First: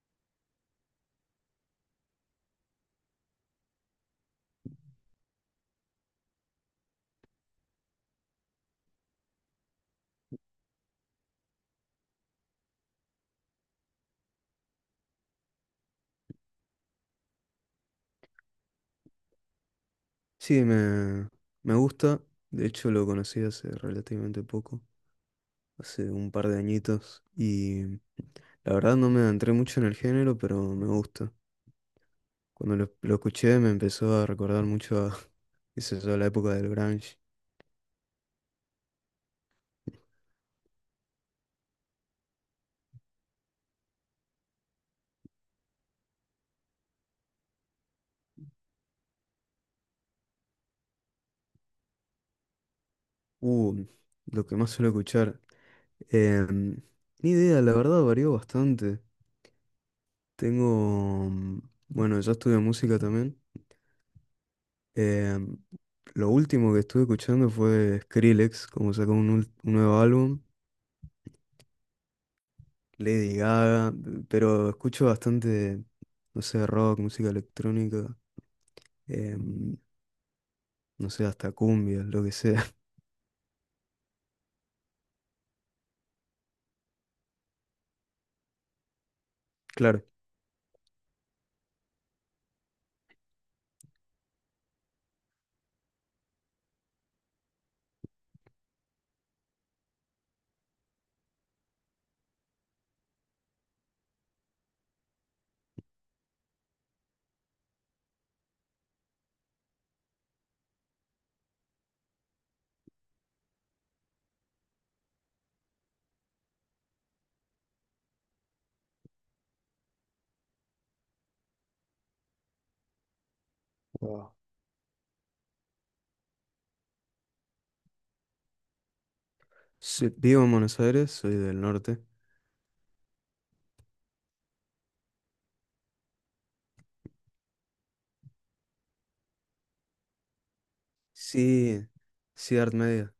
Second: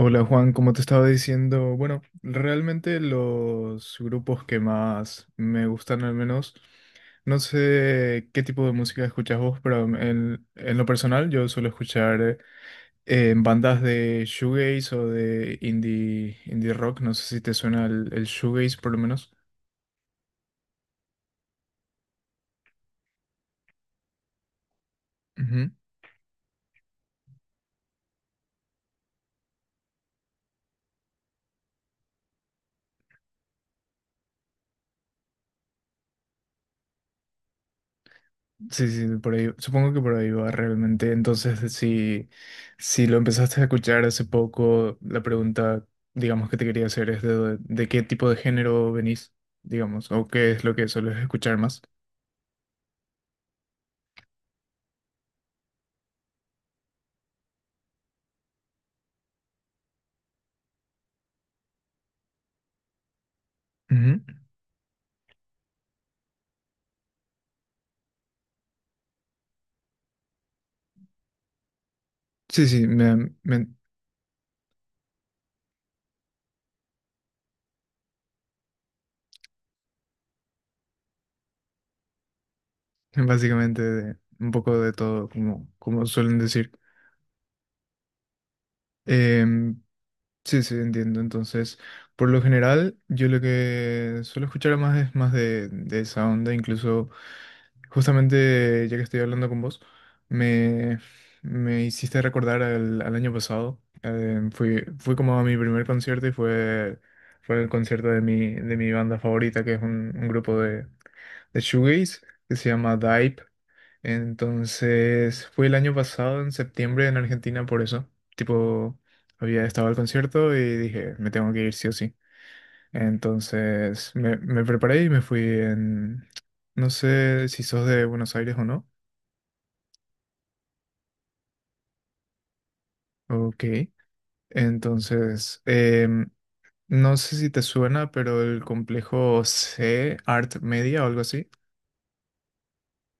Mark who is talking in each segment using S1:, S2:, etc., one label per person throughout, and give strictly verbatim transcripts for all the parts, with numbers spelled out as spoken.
S1: Hola Juan, como te estaba diciendo, bueno, realmente los grupos que más me gustan al menos, no sé qué tipo de música escuchas vos, pero en, en lo personal yo suelo escuchar eh, bandas de shoegaze o de indie, indie rock, no sé si te suena el, el shoegaze por lo menos.
S2: Sí, me, me gusta. De hecho, lo conocí hace relativamente poco, hace un par de añitos. Y la verdad no me adentré mucho en el género, pero me gusta. Cuando lo, lo escuché me empezó a recordar mucho a, qué sé yo, la época del grunge.
S1: Sí, sí, por ahí, supongo que por ahí va realmente. Entonces, si, si lo empezaste a escuchar hace poco, la pregunta, digamos, que te quería hacer es de, de qué tipo de género venís, digamos, o qué es lo que sueles escuchar más.
S2: Uh, lo que más suelo escuchar. Em, Ni idea, la verdad varió bastante. Tengo, mm, bueno, yo estudio música también.
S1: Ujú.
S2: Eh, lo último que estuve escuchando fue Skrillex, como sacó un, ul- un nuevo álbum,
S1: Sí, sí, me,
S2: Lady
S1: me-
S2: Gaga, pero escucho bastante, no sé, rock, música electrónica, em, no sé, hasta cumbia, lo que sea.
S1: básicamente de- un poco de todo, como, como suelen decir. Em,
S2: Claro.
S1: sí, sí, entiendo. Entonces, por lo general, yo lo que suelo escuchar más es más de, de esa onda. Incluso, justamente ya que estoy hablando con vos, me, me hiciste recordar al, al año pasado. Eh, fui, fui como a mi primer concierto y fue, fue el concierto de mi, de mi banda favorita, que es un, un grupo de, de shoegaze que se llama Dive. Entonces, fui el año pasado, en septiembre, en Argentina, por eso. Tipo, había estado al concierto y dije, me tengo que ir sí o sí. Entonces,
S2: Wow,
S1: me, me preparé y me fui en... No sé si sos de Buenos Aires o no.
S2: sí, vivo en Buenos Aires, soy del norte.
S1: Ok. Entonces, em, no sé si te suena, pero el complejo C, Art Media o algo así.
S2: Sí, sí, Art Media,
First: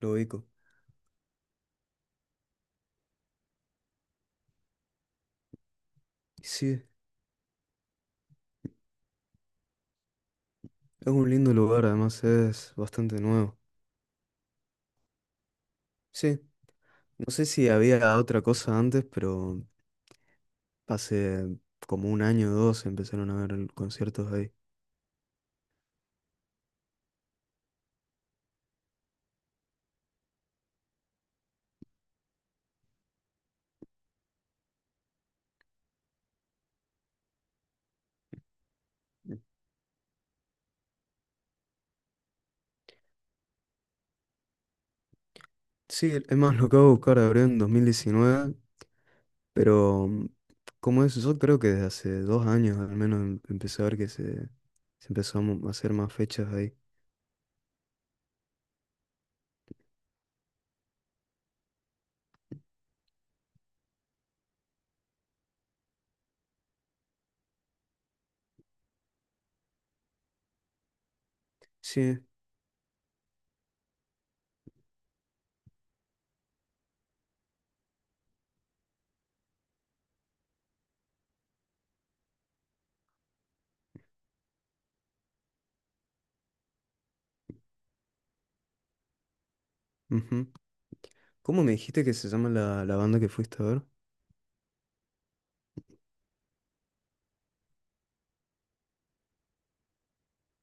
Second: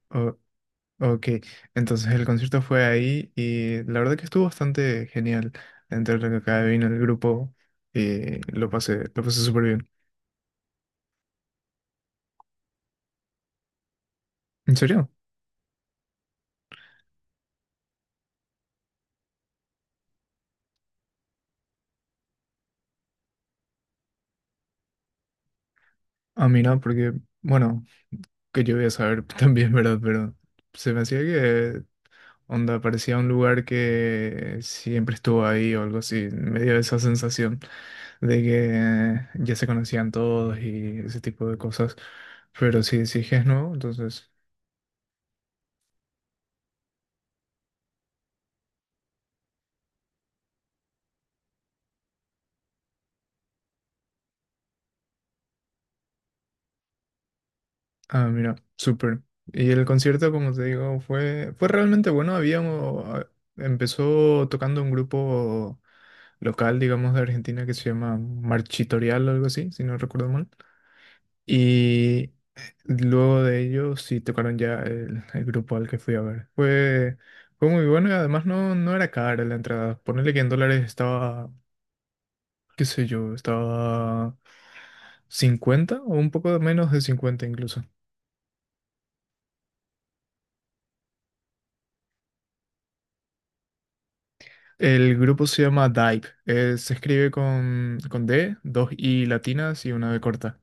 S2: lo ubico.
S1: Ok, entonces el concierto fue ahí y la verdad que estuvo bastante genial. Entre lo que acá
S2: Sí,
S1: vino el grupo y lo pasé, lo pasé súper bien.
S2: es un lindo lugar, además es bastante nuevo.
S1: ¿En serio?
S2: Sí, no sé si había otra cosa antes, pero hace como un año o dos empezaron a ver conciertos ahí.
S1: A mí no, porque, bueno, que yo voy a saber también, ¿verdad? Pero se me hacía que onda parecía un lugar que siempre estuvo ahí o algo así. Me dio esa sensación de que eh, ya se conocían todos y ese tipo de cosas. Pero si sí es que es nuevo, entonces.
S2: Sí, es más, lo acabo de buscar, abrió en dos mil diecinueve, pero mm, como es, yo creo que desde hace dos años al menos em- empecé a ver que se, se empezó a mo- a hacer más fechas ahí.
S1: Ah, mira, súper. Y el concierto, como te digo, fue, fue realmente bueno. Había, un- a- empezó tocando un grupo local, digamos, de Argentina que se llama Marchitorial o algo así, si no recuerdo mal.
S2: Sí,
S1: Y luego de ellos sí tocaron ya el, el grupo al que fui a ver. Fue, fue muy bueno y además no, no era cara la entrada. Ponerle que en dólares estaba, qué sé yo, estaba cincuenta o un poco menos de cincuenta incluso.
S2: ujú. ¿Cómo me dijiste que se llama la, la banda que fuiste a ver?
S1: El grupo se llama Dive. Eh, se escribe con, con D, dos I latinas y una B corta.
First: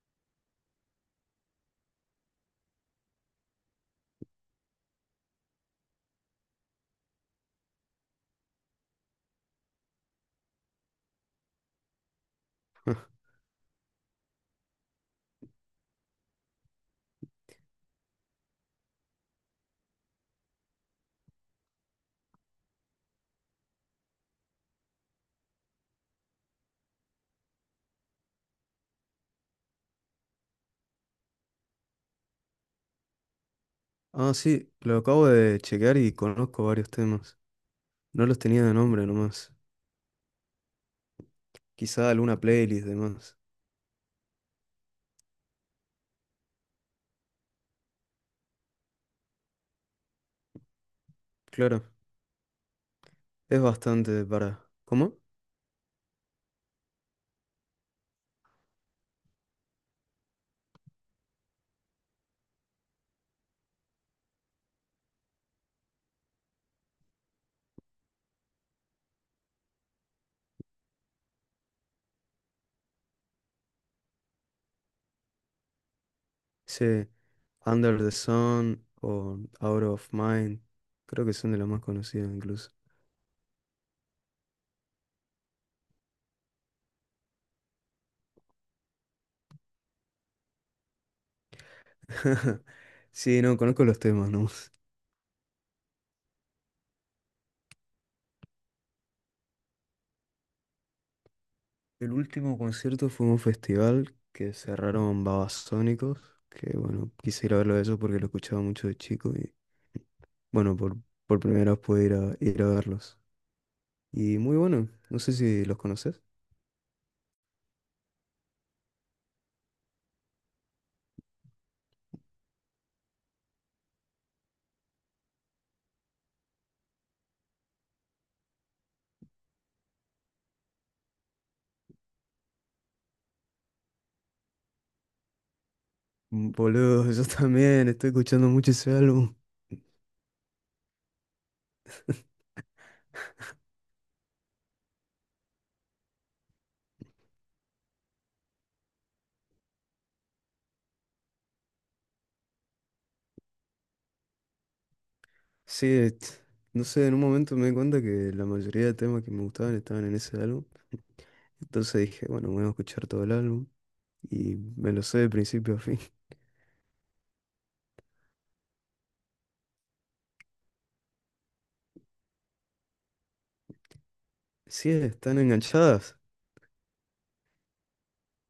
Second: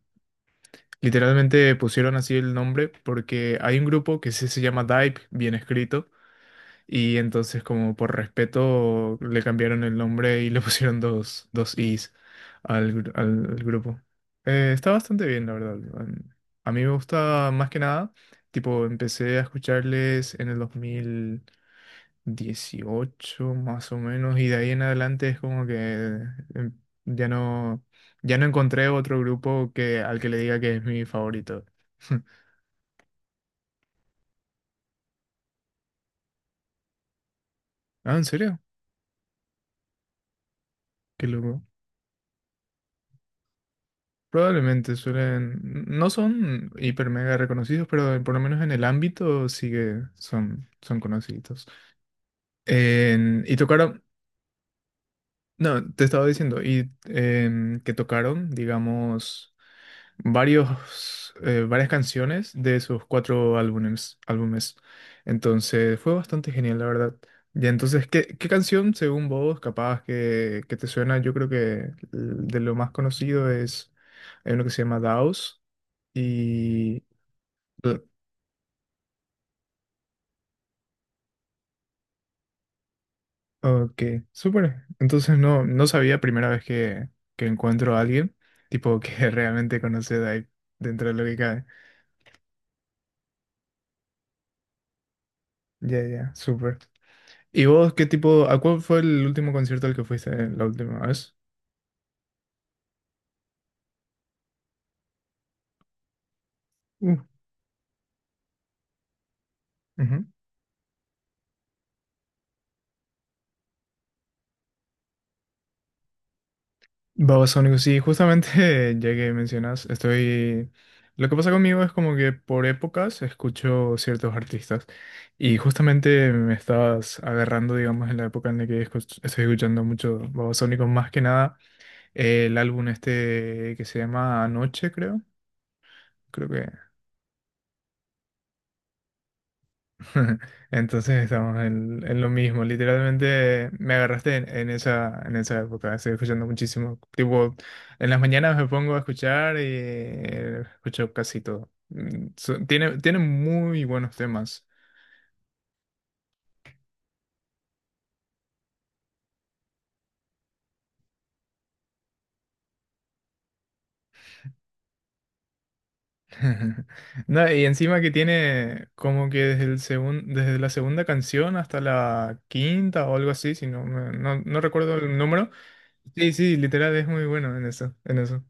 S1: Literalmente pusieron así el nombre porque hay un grupo que sí se llama Dive, bien escrito, y entonces como por respeto le cambiaron el nombre y le pusieron dos, dos Is al, gru- al- al grupo. Eh, está bastante bien, la verdad. Em, a mí me gusta más que nada, tipo, empecé a escucharles en el dos mil dieciocho más o menos, y de ahí en adelante es como que em, ya no, ya no encontré otro grupo que, al que le diga que es mi favorito.
S2: Ah, sí, lo acabo de chequear y conozco varios temas.
S1: Ah, ¿en
S2: No los
S1: serio?
S2: tenía de nombre nomás.
S1: Qué loco.
S2: Quizá alguna playlist de más.
S1: Probablemente suelen, no son hiper mega reconocidos, pero por lo menos en el ámbito sí que son, son conocidos.
S2: Claro,
S1: En- y
S2: es
S1: tocaron,
S2: bastante para... ¿Cómo?
S1: no, te estaba diciendo, y em, que tocaron, digamos, varios, eh, varias canciones de sus cuatro álbumes, álbumes. Entonces fue bastante genial, la verdad. Ya, entonces, ¿qué, ¿qué canción, según vos, capaz que, que te suena? Yo creo que l- de lo más conocido es, hay uno que se llama Daos y...
S2: Sí. Under
S1: eh,
S2: the Sun o Out of Mind. Creo que son de las más conocidas incluso.
S1: ok, súper. Entonces no, no sabía primera vez que, que encuentro a alguien, tipo que realmente conoce de ahí, dentro de lo que cabe.
S2: Sí, no, conozco los temas, ¿no?
S1: Ya, ya, súper. ¿Y vos qué tipo, a cuál fue el último concierto al que fuiste eh, la última vez?
S2: El último concierto fue un festival que cerraron Babasónicos, que bueno,
S1: Mm.
S2: quise ir a verlo de ellos porque lo escuchaba mucho de chico y
S1: Ujú.
S2: bueno, por, por primera vez pude ir a, ir a verlos. Y muy bueno, no sé si los conoces.
S1: Babasónicos, sí, justamente ya que mencionas, estoy... Lo que pasa conmigo es como que por épocas escucho ciertos artistas y justamente me estabas agarrando, digamos, en la época en la que escuch- estoy escuchando mucho Babasónicos, más que nada eh, el álbum este que se llama Anoche, creo, creo
S2: Mm,
S1: que
S2: boludo, yo también estoy escuchando mucho ese álbum.
S1: entonces estamos en, en lo mismo. Literalmente me agarraste en, en esa, en esa época. Estoy escuchando muchísimo. Tipo, en las mañanas me pongo a escuchar y eh, escucho casi todo. Mm, so- tiene, tiene muy buenos temas.
S2: Sí, et- no sé, en un momento me di cuenta que la mayoría de temas que me gustaban estaban en ese álbum. Entonces dije, bueno, voy a escuchar todo el álbum y me lo sé de principio a fin.
S1: No, y encima que tiene como que desde el segun- desde la segunda canción hasta la quinta o algo así, si no, me- no, no
S2: Sí,
S1: recuerdo el
S2: están
S1: número.
S2: enganchadas.
S1: Sí, sí, literal es muy bueno en eso, en eso.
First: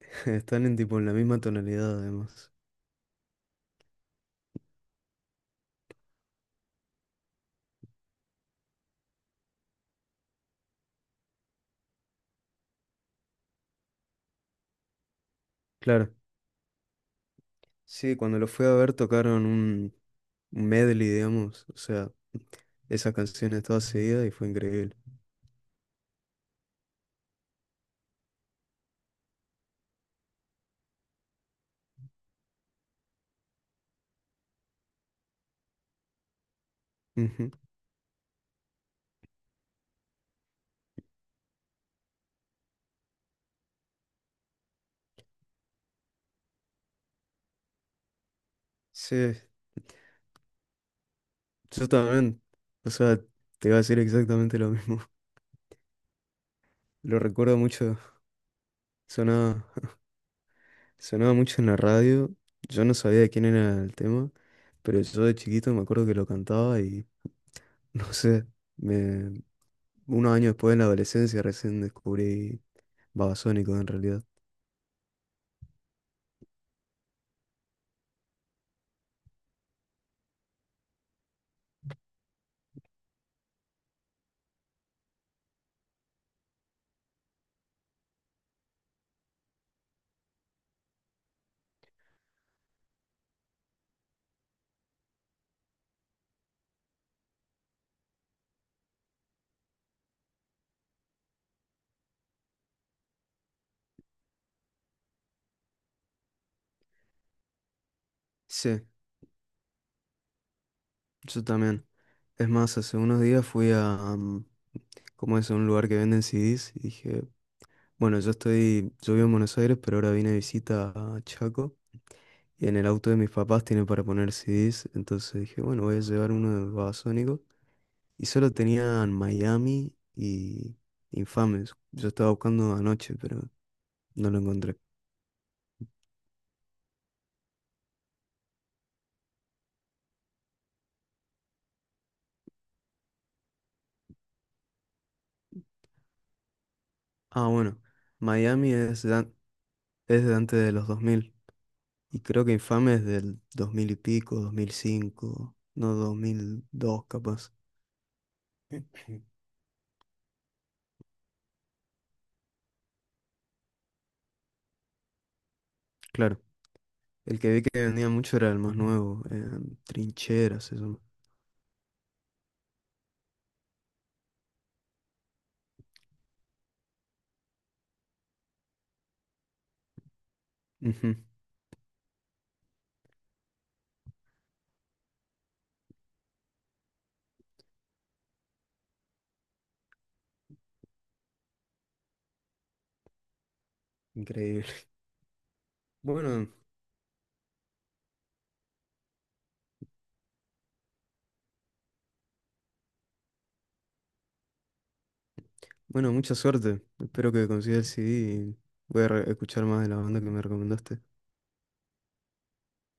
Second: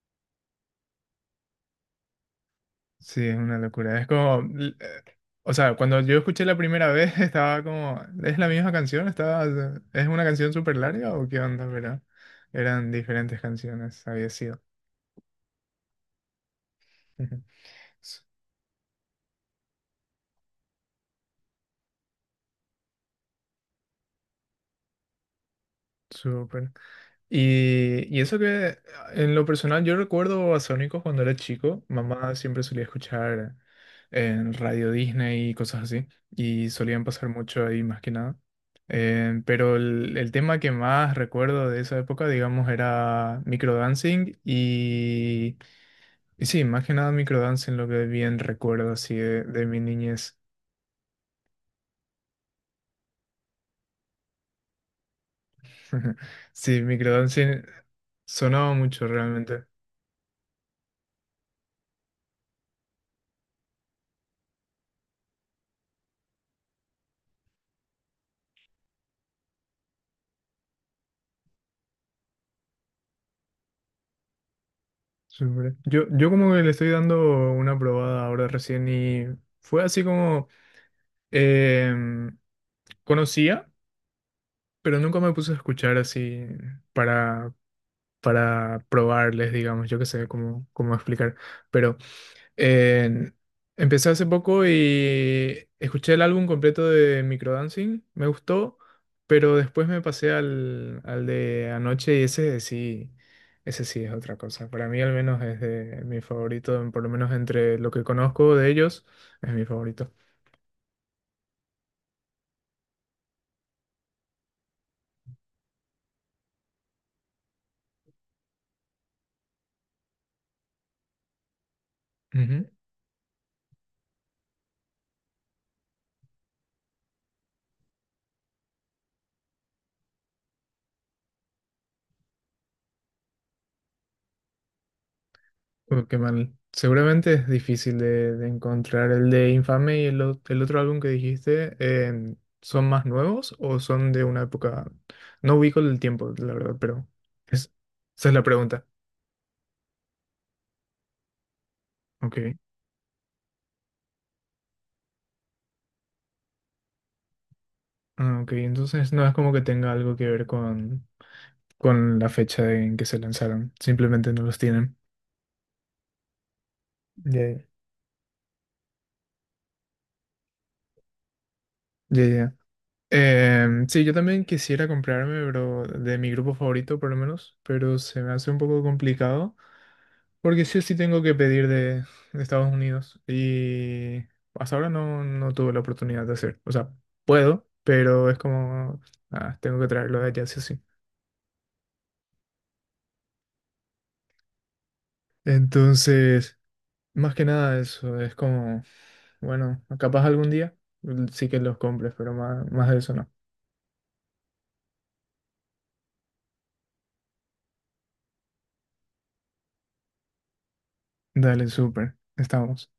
S2: Están en tipo en la misma tonalidad además.
S1: Sí, es una locura. Es como, l- eh, o sea, cuando yo escuché la primera vez estaba como, ¿es la misma canción? Estaba, ¿es una canción súper larga o qué onda? Pero eran diferentes canciones, había sido.
S2: Claro, sí, cuando lo fui a ver tocaron un un medley, digamos. O sea, esas canciones todas seguidas y fue increíble.
S1: Súper. Y, y eso que en lo personal yo recuerdo a Sónicos cuando era chico, mamá siempre solía escuchar en Radio Disney y cosas así, y solían pasar
S2: Ujú.
S1: mucho ahí más que nada. Eh, pero el, el tema que más recuerdo de esa época, digamos, era microdancing y, y sí, más que nada microdancing lo que bien recuerdo así
S2: Sí,
S1: de, de mi niñez.
S2: yo también. O sea, te iba a decir exactamente lo mismo.
S1: Sí,
S2: Lo recuerdo
S1: microdancing
S2: mucho.
S1: sonaba mucho realmente.
S2: Sonaba. Sonaba mucho en la radio, yo no sabía de quién era el tema, pero yo de chiquito me acuerdo que lo cantaba y no sé, me, unos años después en la adolescencia recién descubrí Babasónicos en realidad.
S1: Súper. Yo, yo como que le estoy dando una probada ahora recién y fue así como em, conocía, pero nunca me puse a escuchar así para, para probarles, digamos, yo qué sé cómo, cómo explicar. Pero en- empecé hace poco y escuché el álbum completo de Microdancing, me gustó, pero después me pasé al, al de anoche y ese sí, ese sí es otra cosa. Para mí al menos es de- mi favorito, por lo menos entre lo que conozco de
S2: Sí,
S1: ellos, es mi favorito.
S2: yo también. Es más, hace unos días fui a, mm, ¿cómo es? A un lugar que venden C Des y dije, bueno, yo estoy, yo vivo en Buenos Aires, pero ahora vine de visita a Chaco y en el auto de mis papás tiene para poner C Des, entonces dije, bueno, voy a llevar uno de Babasónicos. Y solo tenían Miami y Infames. Yo estaba buscando anoche, pero no lo encontré.
S1: Uh, qué mal. Seguramente es difícil de, de encontrar. ¿El de Infame y el, o- el otro álbum que dijiste, eh, son más nuevos o son de una época? No ubico el tiempo, la verdad, pero
S2: Ah,
S1: es-
S2: bueno.
S1: esa es la
S2: Miami
S1: pregunta.
S2: es, dan- es de antes de los dos mil. Y
S1: Ok.
S2: creo que Infames es del dos mil y pico, dos mil cinco, no dos mil dos capaz.
S1: Ah, ok, entonces no es como que tenga algo que ver con, con la fecha en que se lanzaron. Simplemente no los tienen.
S2: Claro. El
S1: Ya,
S2: que vi
S1: ya.
S2: que vendía mucho era el más nuevo. eh, Trincheras, eso.
S1: Ya, ya. Em, sí, yo también quisiera comprarme, pero de mi grupo favorito por lo menos, pero se me hace un poco complicado porque sí o sí
S2: Ujú,
S1: tengo que pedir de, de Estados Unidos y hasta ahora no, no tuve la oportunidad de hacer. O sea, puedo, pero es como, ah, tengo que traerlo de allá sí o sí.
S2: increíble. Bueno,
S1: Entonces, más que nada eso, es como, bueno, capaz algún día mm, sí que los compres, pero más, más de eso no.
S2: bueno, mucha suerte. Espero que consigas el C D y voy a re- escuchar más de la banda que me recomendaste.
S1: Dale, súper, estamos.